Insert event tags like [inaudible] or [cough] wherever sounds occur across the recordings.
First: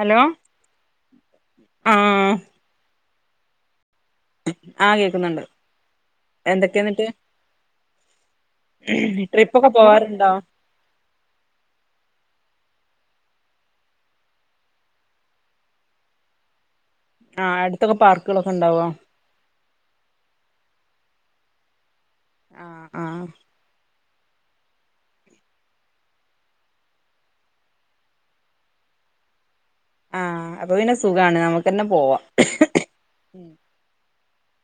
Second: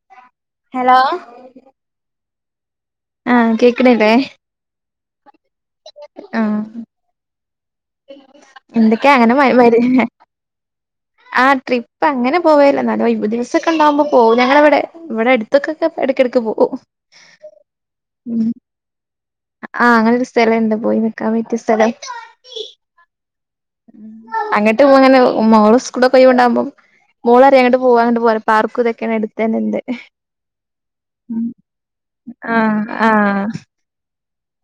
Hello hello ആഹ് ആഹ് കേ ആ കേ കോന്നുണ്ട് ആഹ് ഉ എന്തൊക്ക്യാ അങ്ങനെ ട്രിപ്പൊക്കെ [unintelligible] പോവാറുണ്ടോ ആ ട്രിപ്പ് അങ്ങനെ പോവേല്ല നല്ലു ഒയ്വ് ദിവസൊക്കെണ്ടാവുമ്പോ പോകും ഞങ്ങളെ ഇവ്ടെ ഇവെടെ എടുത്ത്ക്കൊക്കെ എടക്കെടക്ക് പോകും ആഹ് അടുത്തൊക്കെ പാർക്കുകളൊക്കെ ഉണ്ടാവോ ആ അങ്ങനെ ഒരു സ്ഥലംൾണ്ട് പോയി വ [unintelligible] സ്ഥലം ആഹ് ആ അങ്ങട്ട് ഇങ്ങനെ മോൾ സ്കൂളൊക്കൊയ്വിണ്ടാവ്മ്പോ മോളറിയ അങ്ങട്ട് പോവാ അങ്ങട്ട് പോവറി പാർക്കുതൊക്ക്യാണെ എട്ത്തെന്നെണ്ട് ആഹ് അപ്പൊ പിന്നെ സുഖാണ് നമുക്കെന്നെ പോവാം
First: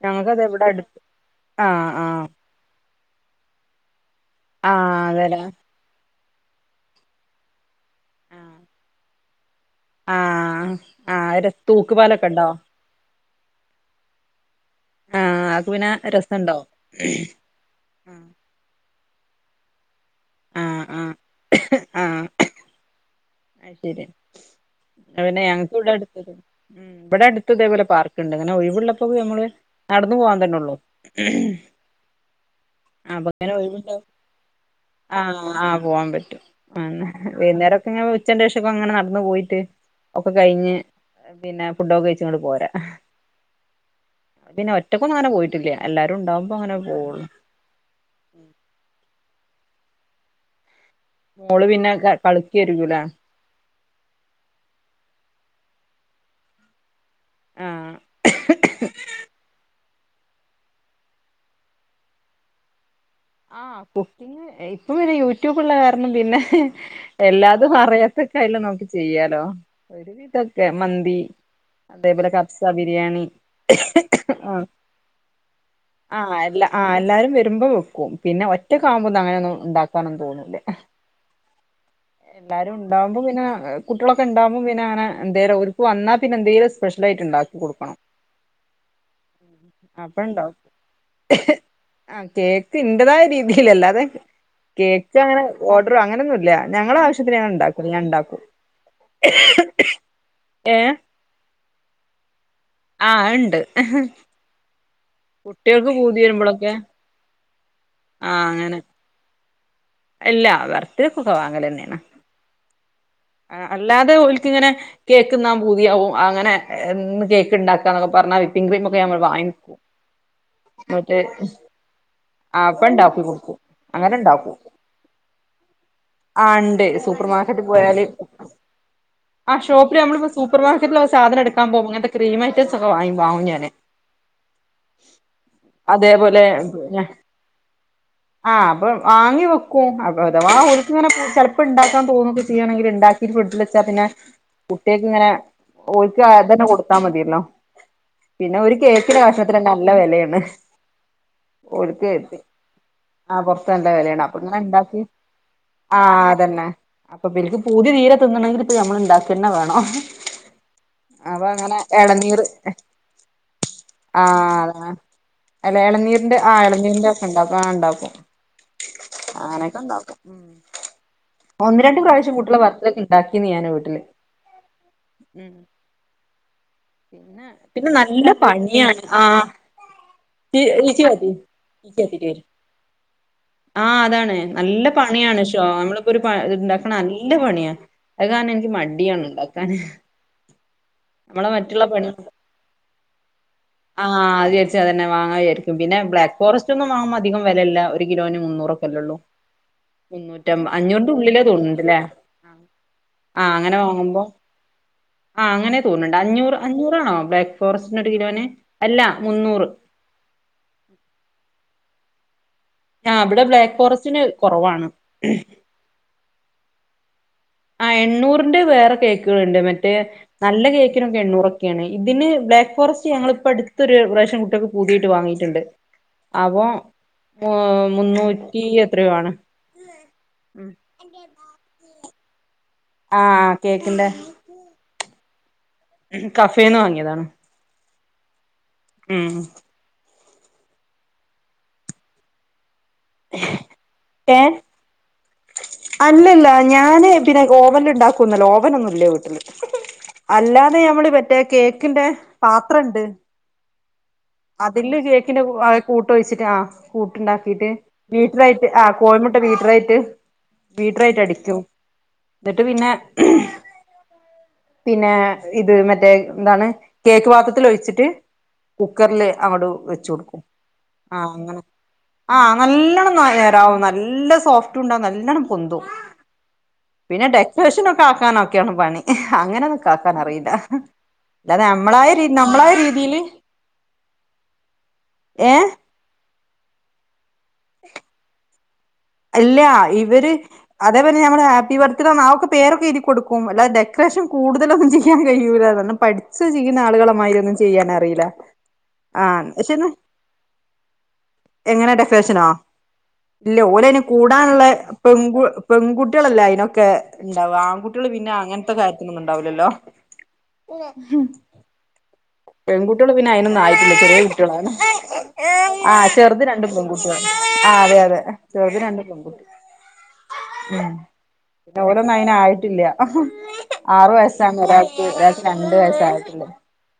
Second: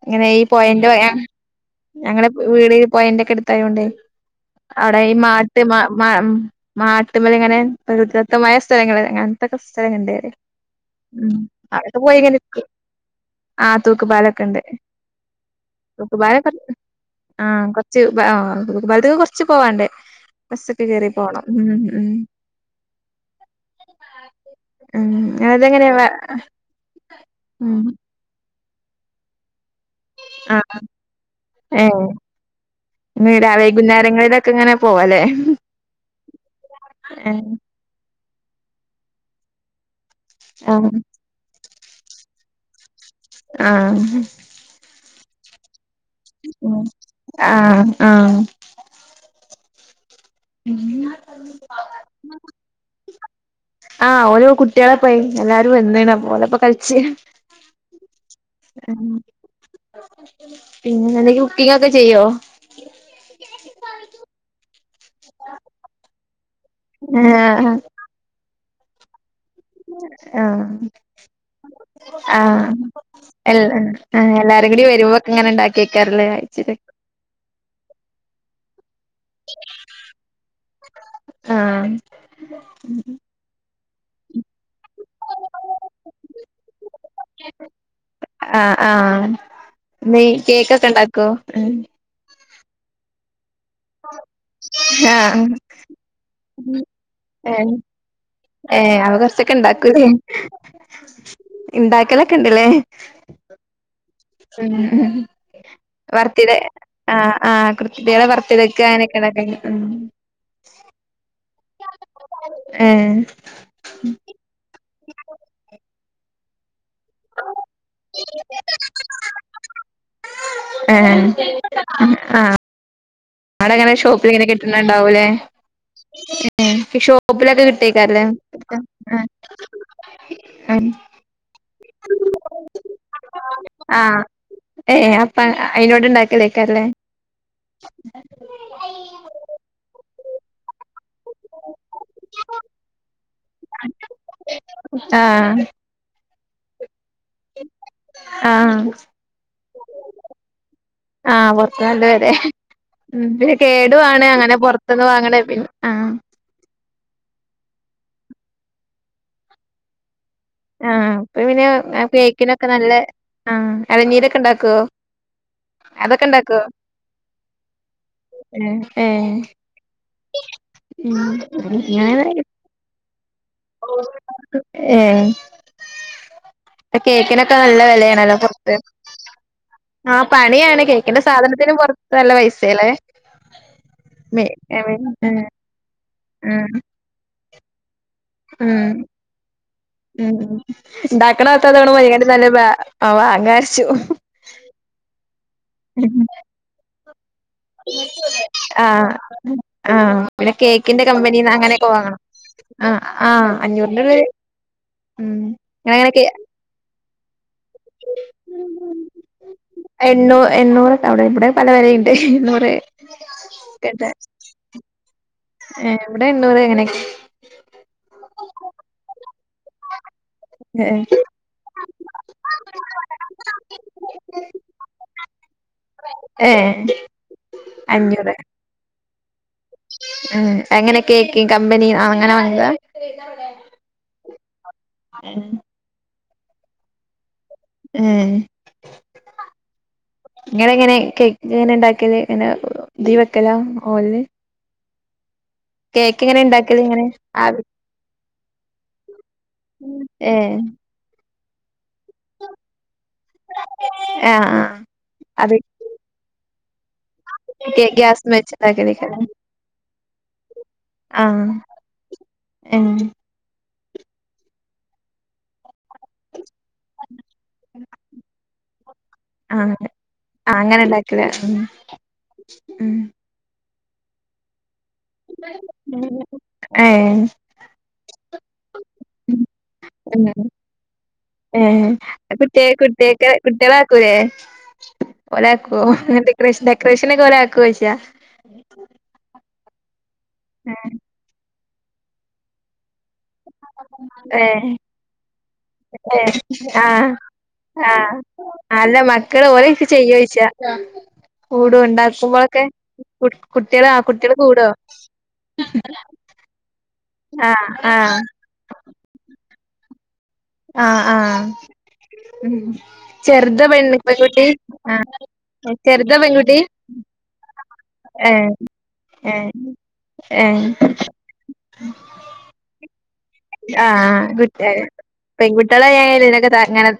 ഇങ്ങനീ ഞങ്ങക്കത് ഇവിടെ പൊയന്റെ അടുത്ത് [unintelligible] ആഹ് ആഹ് ഞങ്ങളെ വീട് പൊയന്റെക്കെട്ത്തായൊണ്ടേ അവ്ടെ ആഹ് ഈ അതെല്ലേ [unintelligible] മാട്ട്മ്മെലിങ്ങനെ പ്രകൃതിതത്തമായ സ്ഥലങ്ങള് ത്തെ സ്സലങ്ങൾ ഇണ്ട് ആഹ് ഉം ആഹ് രസ് അവ്ടെക്കെ പോയി തൂക്കുപാലൊക്കെ ഇങ്ങനെ ഉണ്ടോ ഇരിക്കും ആഹ് തൂക്ക് പാലൊക്കെണ്ട് ആഹ് അത് പിന്നെ തൂക്കുപാലൊക്കെ രസണ്ടോ ആഹ് കൊർച് ആഹ് പാൽത്ത്ക്ക്‌ കൊറച്ച് പോവാണ്ട് ആഹ് ബസ്സൊക്കെ കേറി ആഹ് പോണം ഉം ഉം ആഹ് ഇവിടെ ഉം അതെങ്ങനെ അടുത്ത് തെ ഉം പാർക്ക്‌ ഇണ്ട് ന്നെ ഒഴിവുള്ളപ്പോ നമ്മള് നടന്ന് പോവാൻ തന്നേ ആ ഒള്ളു. ഏ രാ [unintelligible] വൈകുന്നേരങ്ങളിലൊക്കെ ഇങ്ങനെ പോവല്ലേ ആഹ് ആഹ് പോവാൻ പറ്റും. ഹ്മ്മ് ആ വൈകുന്നേരം ഒക്കെ ഉച്ചന്റെഷം ഇങ്ങനെ നടന്നു പോയിട്ട് ഒക്കെ ആ കഴിഞ്ഞ്. പിന്നെ ഫുഡൊക്കെ കഴിച്ച് ഇങ്ങട് പോരാ ആഹ് റ്റങ്ങനെ പോയിട്ടില്ല. എല്ലാരും ഉണ്ടാവുമ്പോ അങ്ങനെ ഹ്മ്മ്, പോവുള്ളൂ ആഹ് ആഹ് മോള് പിന്നെ ക കളിക്ക് വരൂല. ആ ഓരോ കുട്ടികളെപ്പെ എല്ലാരും എന്തെയ്യണ് അപ്പം ഓലപ്പം കളിച്ച് ആഹ് [inaudible] പിന്നെ, കുക്കിംഗ് ഒക്കെ ചെയ്യോ ആഹ് കുക്കിംഗ്‌ ഇപ്പോ അങ്ങനെ യൂട്യൂബ്ള്ള കാരണം പിന്നെ ആ എല്ലാതും അറിയാത്തക്കെ അതില് നോ ചെയ്യാലോ ഒരു ആ വിധക്കെ മന്തി, അതേപോലെ ആ കാപ്സാ ബിരിയാണി, എൽ ആഹ്, എല്ലാരും കൂടി വരുമ്പോക്കെ ഇങ്ങനെ ഇണ്ടാക്കിയേക്കാറല്ലേ ആഹ് ഇച്ചിരി ആഹ് എല്ലാരും വരുമ്പോ വെക്കും. ഒറ്റക്ക് ആവുമ്പോ അങ്ങനെ ഒന്നും ഉണ്ടാകാനോന്നും തോന്നൂല്ല. ആഹ് എല്ലാരും ഇണ്ടാവുമ്പോ പിന്നെ ഏഹ് കുട്ടികളൊക്കെ ഇണ്ടോ പിന്നെന്തിനാണ് ഇവിടേക്ക് വന്നാ പിന്നെ എന്തേലും സ്പെഷ്യൽ ഐറ്റം ഇണ്ടാക്കി കൊടുക്കണം. ആഹ് ആഹ് അപ്പോ നീ ഇണ്ടാക്കും കേക്കൊക്കെ ഇണ്ടാക്കോ ഉം ആഹ് കേ പിന്ന് [unintelligible] ല്ലാതെ കേക്ക് അങ്ങനെ ആഹ് ഓർഡർ അങ്ങനൊന്നുല്ല. ഞങ്ങള ആവശ്യത്തിന് ഞാൻ ഏഹ് ഉണ്ടാക്കും. ഞാൻ ഇണ്ടാക്കും ഏഹ് അപ്പൊ കൊറച്ചൊക്കെ ഇണ്ടാക്കൂലേ ഏഹ് ഇണ്ടാക്കലൊക്കെ ആ അത് ഉണ്ട്. ഹ്മ്മ് ഹ്മ്മ്, കുട്ടികൾക്ക് പൂതി ബർത്ഡേയ് വരുമ്പോഴൊക്കെ ആഹ് ആഹ് കുട്ടിയേളെ ആഹ് അങ്ങനെ ബർത്തഡേക്ക് അങ്ങനെയൊക്കെ ഇണ്ടാക്കാൻ കയ്യും. ഇല്ല ബർത്തഡേക്കൊക്കെ വാങ്ങലന്നെയാണ്. ഏഹ് അല്ലാതെ ഒൽക്കിങ്ങനെ കേക്ക്ന്നാൻ പൂതിയാവും അങ്ങനെ ഇന്ന് കേക്ക് ഉണ്ടാക്കാ എന്ന് പറഞ്ഞാൽ വിപ്പിങ് ക്രീം ഒക്കെ ഞങ്ങൾ വാങ്ങിയെക്കും ഏഹ്, ആഹ് അപ്പം ഇണ്ടാക്കി കൊടുക്കും അടെങ്ങനെ അങ്ങനെ ഷോപ്പിൽിങ്ങനെ ഇണ്ടാക്കും കിട്ടണണ്ടാവൂലേ ആ ഇണ്ട് സൂപ്പർ ഷോപ്പിലൊക്കെ മാർക്കറ്റിൽ പോയാല് കിട്ടിയേക്കാ ആ ഷോപ്പി നമ്മളിപ്പോ സൂപ്പർ ആഹ് മാർക്കറ്റില് സാധനം എടുക്കാൻ അങ്ങനത്തെ ക്രീം ഐറ്റം ഒക്കെങ്ങ വാങ്ങ ഞ ആഹ് ഏഹ് അപ്പ അയിനോട് അതേപോലെ ഇണ്ടാക്കലേക്കാരല്ലേ പി ആ അപ്പ വാങ്ങി വെക്കും അഥവാക്ക്ങ്ങനെ ചിലപ്പോ ഉണ്ടാക്കാൻ തോന്നുന്നുക്കി ചെയ്യയാണെങ്കിൽ ഇണ്ട ഫ്രുഡിൽ വെച്ചാ പിന്നെ കുട്ടികക്ക് ഇങ്ങനെ ആഹ് ഒിക്ക കൊടുും എത്താ മതിയല്ലോ പിന്നെ ആഹ് ഒരു കേക്കിന്റെ കഷണത്തി നല്ല വിലയാണ് ആഹ പുൊറത്ത ആ നല്ലവെലപിന്നെ പൊറത്ത് നല്ല വെലയാണ് കേടുവാണ് അപ്പൊ അങ്ങനെ ഇങ്ങനെ ഇണ്ടാക്കി പൊറത്തന്ന് വാങ്ങണേ പിന്നെ ആ അപ്പൊ പിനിക്ക് പുതിയ തീരം തിന്നണമെങ്കിൽ ഇപ്പ നമ്മൾ ഉണ്ടാക്ക തന്നെ വേണോ ആഹ് അപ്പൊ പിന്നെ അങ്ങനെ ഇളനീർ കേക്കിനൊക്കെ നല്ല ആഹ് എളനീരൊക്കെ ആഹ ഇണ്ടാക്കോ അത അല്ല അതൊക്കെ ഇളനീരിന്റെ ആ് ഇണ്ടാക്കോ ഇളനീരിന്റെ അപങ്ങനെ ഇളനീർ ഒക്കെ ഇണ്ടാക്കും ആ ഉണ്ടാക്കും ഏഹ് ഏഹ് അങ്ങനെയൊക്കെ ഉണ്ടാക്കും ഉ ഉം ഒന്ന് രണ്ട് ഞാന് പ്രാവശ്യം കൂട്ടള ഭർത്തൊക്കെ ഞ വീട്ടില് ഏഹ് ഇപ്പ പിന്നെ കേക്കിനൊക്കെ പിന്നെ നല്ല വെലയാണല്ലോ പൊറത്ത് പണിയാണ് ആ ആഹ് പണിയാണ് കേക്കിന്റെ സാധനത്തിനും പൊറത്ത് നല്ല പൈസേല്ലേ ആ അതാണ് മേ നല്ല ഏഹ് പണിയാണ് ഏഹ് ോ നമ്മളിപ്പോ ഒരു ആഹ് ഇണ്ടാക്ക നല്ല പണിയാണ് ഉ അത് കാര എനിക്ക് ഉം മടിയണണ്ട് ഉം നമ്മള ഇണ്ടാക്കണോർത്താ മറ്റുള്ള ഇതവണ പണിക മുരിങ്ങന്റെ നല്ല വാ വാങ്ങാരിച്ചു ആ അത്ചരിച്ച അത്ന്നെ വാങ്ങരിക്കും പിന്നെ ബ്ലാക്ക് ഫോറസ്റ്റ് ഒന്നും വാങ്ങാ ആ ആ പിന്നെ മുന്നൂറ്റമ്പ കേക്കിന്റെ അഞ്ഞൂറിന്റെ കമ്പനി അങ്ങനെയൊക്കെ വാങ്ങണം ആ ആഹ അങ്ങനെ വാങ്ങുമ്പോ ഉം ആഹ് അങ്ങനെ തോന്നണ്ട് അങ്ങനെയൊക്കെ അഞ്ഞൂറ് അഞ്ഞൂ പുണ വ എണ്ണൂ എണ്ണൂറൊക്കെ അവിടെ ഇവിടെ പലര ആ് ഇവിടെ ബ്ലാക്ക് ഫോറസ്റ്റിന് കൊറവാണ് എവിടെ ഇണ്ൂർ എങ്ങനെയക്കെ പുണ്ട് മറ്റേ നല്ല കേക്കിനൊക്കെ എണ്ണൂറൊക്കെയാണ് ഇതിന് ബ്ലാക്ക് ഫോറസ്റ്റ് ഞങ്ങിപ്പോ അടുത്തൊരു നല്ല കേക്കിന് റേഷൻ കുട്ടികൾക്ക് പൂതിയായിട്ട് വാങ്ങിയിട്ടുണ്ട് അപ്പം ഏഹ് മുന്നൂറ്റി എത്ര രൂപ ആണ് ഉം എങ്ങനെ കേക്ക കമ്പനി അങ്ങനെ വത് ആഹ കേക്കിണ്ട ഉം ഏ കഫേന്ന് വാങ്ങിയതാണ് ഉം ഉം നിങ്ങ എങ്ങനെ എങ്ങനെ ഉണ്ടാക്കിയല് ഇങ്ങനെ ദീപക്കല ഹോല് ഏഹ് കേക്ക് അല്ലല്ല ഞാന് പിന്നെ ആവി ഓവന്ല് ഏഹ് മറ്റേ കേക്കിന്റെ പാത്രണ്ട് ആഹ് ആഹ് അതില് കേക്കിന്റെ അത് കൂട്ട് ഒഴിച്ചിട്ട് ആ കൂട്ടുണ്ടാക്കിട്ട് ഗ്യാസ്മ്മെ ബീറ്ററായിട്ട് ആ വെച്ചുണ്ടാക്കലേക്കാരം കോയിമുട്ട ബീറ്ററായിട്ട് ബീറ്ററായിട്ട് ആഹ് അടിക്കും ന്നിട്ട് പിന്നെ ഏഹ് പിന്നെ ഇത് മറ്റേ എന്താണ് കേക്ക് പാത്രത്ത്ല് ഒഴിച്ച്ട്ട് കുക്കറിൽ അങ്ങട്ട് ആഹ് വെച്ചോട്ക്കും അങ്ങനെ ആ ഉണ്ടാക്കല് ഉം അങ്ങനെ ആ ഉം നല്ലോണം നേരാവും ന നല്ല സോഫ് റ്റുണ്ടാവും നല്ലോണ്ണം പൊന്തും ഏഹ് പിന്നെ ഡെക്കറേഷനൊക്കെ ആക്കാനോക്കെയാണ് പണി അങ്ങനെയൊന്നും ആക്കാൻ അറിയില്ല അല്ലാതെ ഏ നമ്മളായ രീ കുട്ട്യേ നമ്മളായ രീതിയില് കുട്ടിയെക്ക് കുട്ട്യാളാക്കൂലേ ഏഹ് ഒലാക്കോ ഡെക്ക ഡെക്കറേഷനോക്കെ ഓലാക്കോയ്ച്ച ഇല്ല ഇ ഇവര് അതേപലെ നമ്മള ഹേ പ്പിബർത്തഡേന്ന് അതൊക്കെ പേരൊക്കെ എഴ്തി കൊട് ക്കും അല്ലാതെ ഡെക്കറേഷൻ കൂടുതലൊന്നും ചെയ്യാൻ കഴി ഏ ആ ഒന്നും ചെയ്യാൻ ആ അറിയില്ല അല്ല ആഹ് മക്കള് പക്ഷെ ഓരത് ചെയ്യോയ്ച്ച കൂടോ എങ്ങനെ ഇണ്ടാക്കുമ്പളോക്കെ കു കുട്ട്യാള് ആ കുട്ടികള് കൂടാള്ള കൂടോ പെൺകു പെൺകുട്ട്യാളല്ലേ അയിനൊക്കെ ഇണ്ടാവ ആഹ് ആൺകുട്ട്യാള് ആഹ് പിന്നെ അങ്ങനത്തെ കാര്യത്തിനൊന്നു ഇണ്ടാ ലല്ലോ ആ ആ പെൺകുട്ട്യാള് പിന്നെ അയിനൊന്നും ആയിട്ടില്ല ചെറിയ പെൺകുട്ടി കുട്ട്യാളാണ് ആഹ് ആ ചെറുതാ ചെറ്ത് പെൺകുട്ടി രണ്ടും പെൺകുട്ട്യാള് ആ അതെ അതെ ഏഹ് ചെറുത് രണ്ട് പെൺകുട്ടി ഏഹ് ഏഹ് ഉം പിന്നെ ഓലൊന്നും അയിനായിട്ടില്ല ആറ് ആഹ് വയസ്സാണ് കുട്ടി ഒരാക്ക് ഒരാക്ക് രണ്ട് പെൺകുട്ടികളായാല് വയസ്സായിട്ട്ള്ളേ ഇതിനൊക്കെ അങ്ങനെ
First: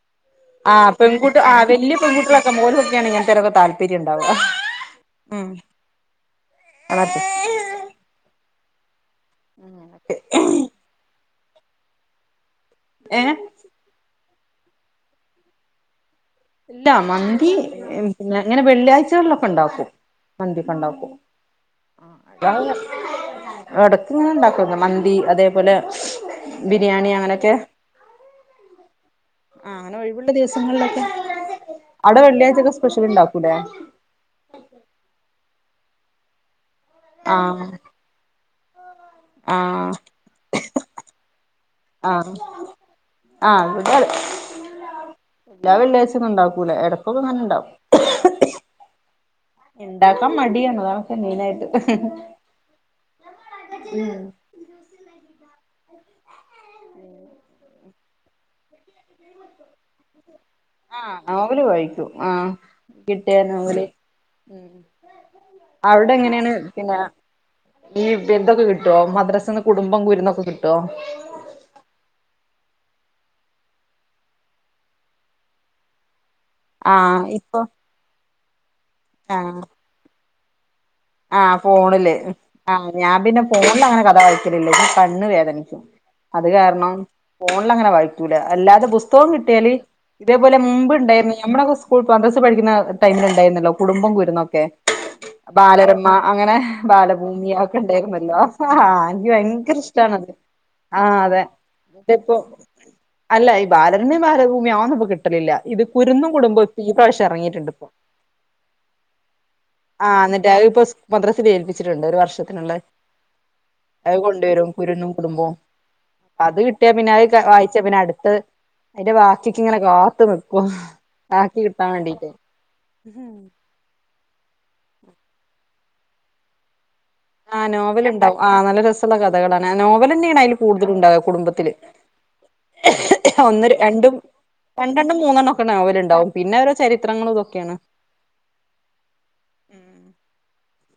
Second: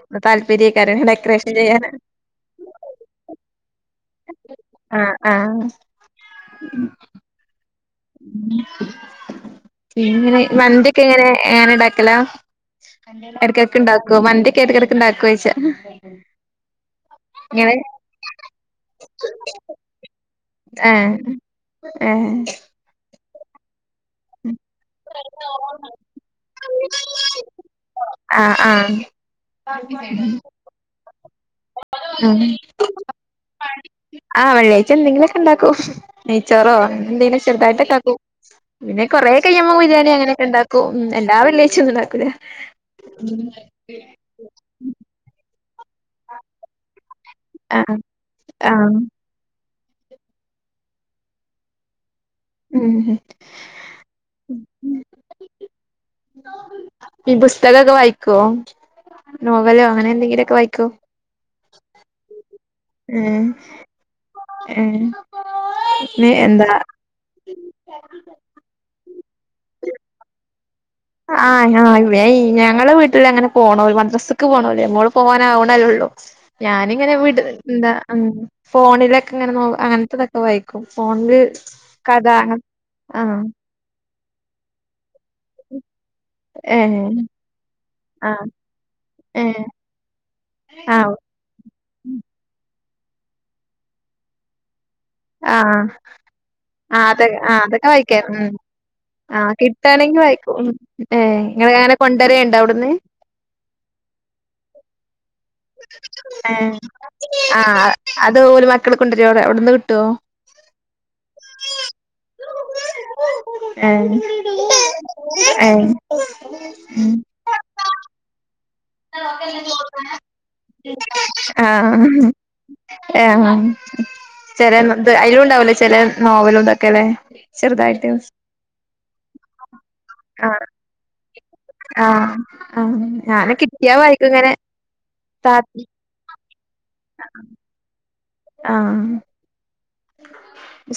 ആ താല്പര്യേക്കാരം പെൺകുട്ട് ഡെക്കറേഷൻ ആ ചെയ്യാന് വല്ല്യയ പെൺകുട്ടിളൊക്കെ ഓല്ക്കൊക്കെണ് ഇങ്ങനത്തെനൊക്കെ താല്പര്യം ഇണ്ടാവ ആഹ് ഉം ആഹ് ഉ പിന്നെങ്ങനെ മന്തിയൊക്കെങ്ങനെ എങ്ങനേണ്ടക്കലാ ഏഹ് എടക്കൊക്കെ ഇണ്ടാ ക്കോ മന്തിയൊക്കെ എടക്കെടക്ക്ണ്ടാക്കോയ്ച്ച ഇല്ല മന്തി പിന്നെ ഇങ്ങനെ വെള്ളിയാഴ്ചകളിലൊക്കെ ഇണ്ടാക്കും ഏ ഏ എടക്ക്ങ്ങനെ ഇണ്ടാക്കൊല്ലോ മന്തി അതേപോലെ ബിരിയാണി അങ്ങനെയൊക്കെ ആഹ് ആഹ് ആ അങ്ങനെ ഒഴിവ്ള്ള ദിവസങ്ങളിലൊ [inaudible] ഉണ്ടാക്കൂലേ ആ വെള്ളിയാഴ്ച എന്തെങ്കിലൊക്കെണ്ടാ ക്കും നേയ്ച്ച് ട്ടറോ അങ്ങനെന്തേനും ആഹ് ചെറുതായിട്ടക്കാക്കും പിന്നെ കൊറെേ കഴിയുമ്പ ആഹ് ബിരിയാണി അങ്ങനെയൊക്കെ ഇണ്ടാക്കും ഉ എല്ലാ വെള്ളിയാഴ്ച്ച ഒന്നും ഇണ്ടാക്കൂല ആഹ് ല്ലാ വെള്ളാഴ്ച്ച ഒന്നും ഒണ്ടാക്കൂല എട ആ ആ ഇണ്ടാക്കാൻ മടിയാണ് അതാണ്പ്പം മെയിനായിട്ട് ഉം ഉം ഈ ബുസ്തകൊക്ക വായി കോം നോ ആ നോവല് വായിക്കും ആ കിട്ടിയാ ഏഹ് നോവല് ഏഹ് അവിടെ എങ്ങനെയാണ് എന്താ പിന്നെ ഈ ദ്ദൊക്കെ കിട്ട്വോ മദ്രാസ്ന്ന് കുടുംബം കുരുന്നൊക്കെ കിട്ട്വോ ട്ടോ ആ ഞ വേ ഞങ്ങള വീട്ടില് അങ്ങനെ പോണോ മദ്രാസക്ക് പോണോല് മോള് പോവാനാവണല്ലേ ഒള്ളൂ ഞാനിങ്ങനെ ആഹ് വിട് ഇപ്പൊ ന്താ ഫോണിലൊക്കെ ഇങ്ങനെ നോ അങ്ങനത്തത ക്കെ വായി ആ ഫോണില് ആ ആഹ് ഞാപിന്നെ ഫോണില് അങ്ങനെ കഥ ക്കലില്ല കണ്ണ് വേദനിക്കും അത് കാരണം ഏഹ് ഫോണില് അങ്ങനെ വായിക്കൂല ആഹ് അല്ലാതെ ബുസ്തകം ഏഹ് കിട്ടിയാല് ഇതേപോലെ മുമ്പ് ആഹ് ഇണ്ടേരുന്നു ഞമ്മടൊക്കെ സ്കൂൾ മദ്രസ്സ പഠിക്കുന്ന ടൈമില് ഇണ്ടായിരുന്നല്ലോ കുടുംബം കുരുന്നൊക്കെ ആ മ അങ്ങനെ ബാലഭൂമിയൊക്കെ വായിക്കാ ഇണ്ടായിരുന്നല്ലോ ഉം എനിക്ക് ആഹ് ഭയങ്കര കിട്ടാണെങ്കി ഇഷ്ടണത് വായിക്കും ഉം ആഹ് ഏഹ് ഇങ്ങളങ്ങനെ അതെന്റെ ഇപ്പോ കൊണ്ടരേണ്ടോ അവിടുന്ന് അല്ല ഈ ബാലരണ്യ ബാലഭൂമി [unintelligible] ആ ഇറങ്ങിയിട്ടുണ്ട് ഇപ്പൊ ആ അത്പോലും മക്കൾ കൊണ്ടുവരുടെ എടുന്ന് കിട്ടുവോ മദ്രസേല് ഏൽപ്പിച്ചിട്ടുണ്ട് ഒരു വർഷത്തിനുള്ള അത് ഏഹ് കൊണ്ടുവരും കുരുന്നും കുടുംബവും ഏഹ് അത് കിട്ടിയാ പിന്നെ അത് വായിച്ച പിന്നെ അടുത്ത് അതിന്റെ ബാക്കിക്ക് ഇങ്ങനെ കാത്തു നിക്കും ബാക്കി കിട്ടാൻ ആഹ് വേണ്ടീട്ട് ആഹ് ചെല അതിലുണ്ടാവുല്ലേ ചെല നോവലുംക്കെ ആഹ് നോവല്ണ്ടാവും ആ നല്ല രസള്ള കഥകളാണ് നോവല് തന്നെയാണ് അതിൽ ആഹ് കൂടുതല ഉണ്ടാവുക കുടുംബത്തില് ആഹ് ആഹ് ഞാന് ഒന്ന് കിട്ടിയാ രണ്ടും വായിക്കും ഇങ്ങനെ രണ്ടെണ്ണം മൂന്നെണ്ണം ഒക്കെ താത്തി നോവൽ ഉണ്ടാവും പിന്നെ ഓരോ ചരിത്രങ്ങളും ഇതൊക്കെയാണ് ആഹ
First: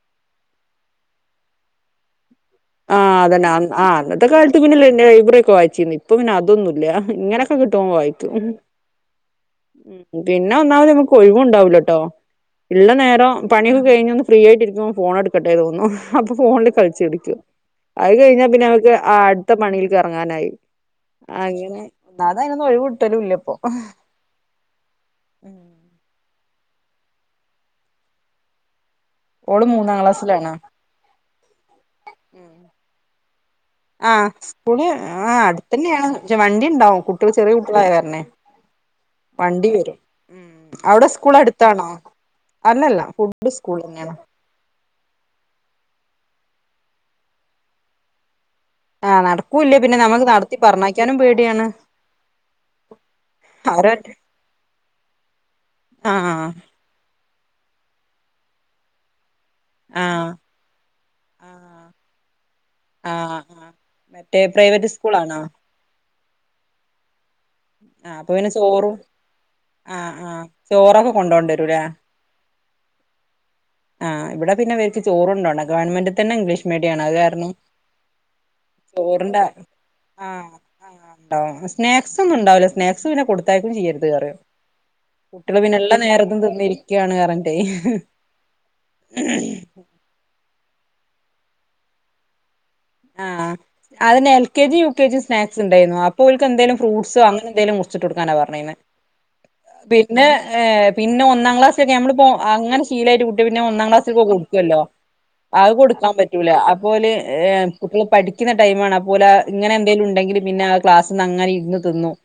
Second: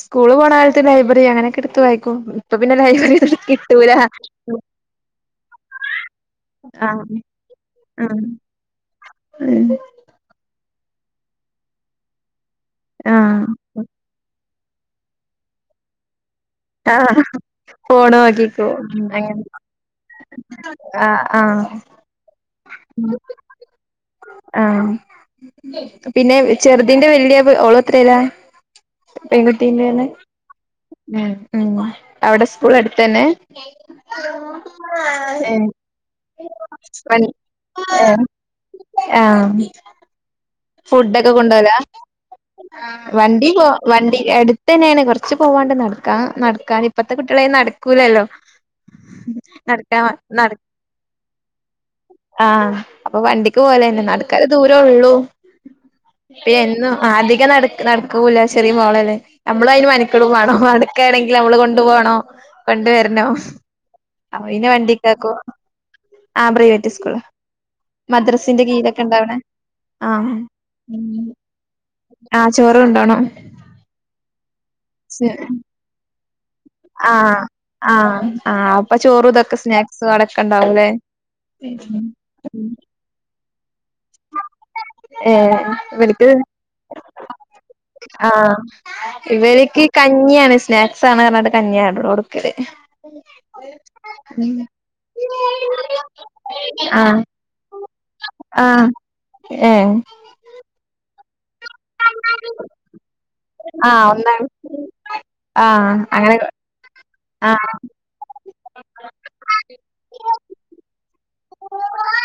സ്കൂള് പോണ കാലത്ത് ലൈബ്രറി അങ്ങനെയൊക്കെ എടുത്ത് വായിക്കും ഇപ്പൊ പിന്നെ ആഹ് ലൈബ്രറി അതന്നെ ആ കിട്ടൂല അന്നത്തെ ആഹ് കാലത്ത് പിന്ന ലൈബ്രറി ഒക്കെ വായിച്ചിന്ന് ഇപ്പൊ പിന്നെ അതൊന്നുംല്ല്യ ആഹ് ഇങ്ങനെയൊക്കെ കിട്ടുമ്പൊ വായിച്ചും പിന്നെ പിന്നെ ഒന്നാമത്‌ നമുക്ക് ഒഴിവും ഉണ്ടാവൂല ട്ടോ ഇള്ള ഉം നേരം ആഹ് പണിയൊക്കെ കഴിഞ്ഞ ഒന്ന് ഫ്രീ ആയിട്ടിരിക്കും [unintelligible] ഫോൺ എടുക്കട്ടേ തോന്നു [unintelligible] ഫോണ്ടി കളിച്ച് ആഹ് ഇരിക്കും അഅ് ഫോണ് കഴിഞ്ഞാ പിന്നെ നോക്കിക്കും അവക്ക് അങ്ങനെ അടുത്ത പണിൽക് ഇറങ്ങാനായി ആഹ് ആഹ് അങ്ങനെ ന്നാത അതിനൊന്നുംഒഴി വിട്ടലുംല്ലപ്പൊ ആഹ് [unintelligible] ചെറുതിന്റെ [unintelligible] ഓള് എത്രേലാ ഓള് മൂന്നാം പെൺകുട്ടീന്റെന്നെ ക്ലാസ്സിലാണ് [unintelligible] അവിടെ സ്കൂൾ അടുത്തന്നെ ഏ ആഹ് സ്കൂള് ആ ഏഹ് അടുത്ത ന്നെയാണ് വണ്ടി ഉണ്ടാവും വൺ കുട്ടികള് ചെറിയ കുട്ടികളായ കാരണെ ഏഹ് വണ്ടി വരും ഉം അവിടെ ഫുഡ് ഒക്കെ സ്കൂൾ കൊണ്ടോവലാ അടുത്താണോ ആ അല്ലല്ല വണ്ടി ഫുഡ് പോ സ്കൂൾ തന്നെയാണ് വണ്ടിടു അട്ത്തെന്നെയാണ് കൊറച്ച് പോവാണ്ട് നടക്കാ നടക്കാൻ ഇപ്പത്തെ കുട്ടികളെയ്ന് നടക്കൂലല്ലോ ആ നടക്കൂല്ല പിന്നെ നടക്കാൻ നമുക്ക് നട നടത്തി പറഞ്ഞയക്കാനും പേടിയാണ് ആഹ അപ്പൊ വണ്ടിക്ക് അവര പോലെന്നെ നടക്കാ ദൂര ത്ര ഉള്ളൂ ആ പി എന്നും ആദി [unintelligible] നടക്ക് നടക്കൂലാ ചെറിയ മോളല്ലെ നമ്മള അയിന് ആ മെനക്കെടുണോ മടുക്കാണെങ്കിൽ നമ്മള് കൊണ്ടു ആ പോോണോ കൊണ്ടുവരണോ ആഹ് ആഹ് അ മറ്റേ അെ പ്രൈവറ്റ് വണ്ടിാക്കും സ്കൂളാണോ ആഹ പ്രൈവേറ്റ് സ്കൂൾ ആഹ് മദ്രസിന്റെ കീഴൊക്കെ ഇണ്ടാവണ ആഹ ചോറൊക്കെ കൊണ്ടോണ്ട രൂലേ ആഹ് ചോറ് കൊണ്ടോണം ആ ഇവിടെ പിന്നെ ഇവർക്ക് ചോറ്ണ്ടോണ്ട ഗവൺമെന്റ് ത്തന്നെ ഇംഗ്ലീഷ് മീഡിയാണ് അത് ആഹ കാരണം ആഹ ആ അപ്പൊ ചോറും ചോറിന്റെ ഇതൊക്കെ സ്നാക്സ് അടക്കണ്ടാവുലേ ക്കെ ഉണ്ടാവൂലെ സ്നാക്സ് പിന്നെ കൊടുത്തയക്കും ചെയ്യരുത് അറിം ഏ ഇവർക്ക് പറഞ്ഞിട്ടേ ആഹ ഇവര്ക്ക് കഞ്ഞിയാണ് സ്നാക് സാണ് അർഞ്ഞാണ്ട് കഞ്ഞിയാ ബെടെ കൊടുക്കല് ആഹ് അതെന്നെ L K G U K G snacks ഉണ്ടായിരുന്നു. അപ്പൊ ഓൽക്കെന്തേലും ആഹ് ഫ്രൂട്സോ അങ്ങനെ എന്തേലും മുറിച്ചിട്ട് കൊടുക്കാനാ പറഞ്ഞിര്ന്നേ ആഹ് ഏഹ് പിന്നെ ഏ ഇന്നും ഒന്നാം ക്ലാസ് നമ്മിപ്പോ അങ്ങനെ ശീലമായിട്ട് കുട്ടി പിന്നെ ഒന്നാം ആഹ് ക്ലാസ്സിൽ പോ ഒന്നാണ് കൊടുക്കുവല്ലോ അത് ആഹ് കൊടുക്കാൻ അങ്ങനെ പറ്റൂല അപ്പോല് ആഹ് പഠിക്കുന്ന ടൈ ആമാണ് അപ്പോലെ ഇങ്ങനെ എന്തങ്കലും ഉണ്ടെങ്കിൽ പിന്നെ ക്ലാസ് നിന്ന് അങ്ങനെ ഇരുന്ന് തിന്നും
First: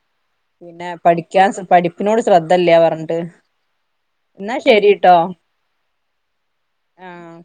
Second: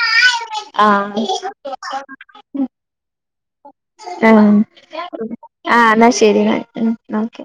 പിന്നെ ആ പഠിക്കാൻ പഠിപ്പിനോട് ശ്രദ്ധല്ല പറഞ്ഞിട്ട് ആ എന്നാ ശരിട്ടോ ആ എന്നാ ശരി എന്നാൽ ആഹ് നോക്കെ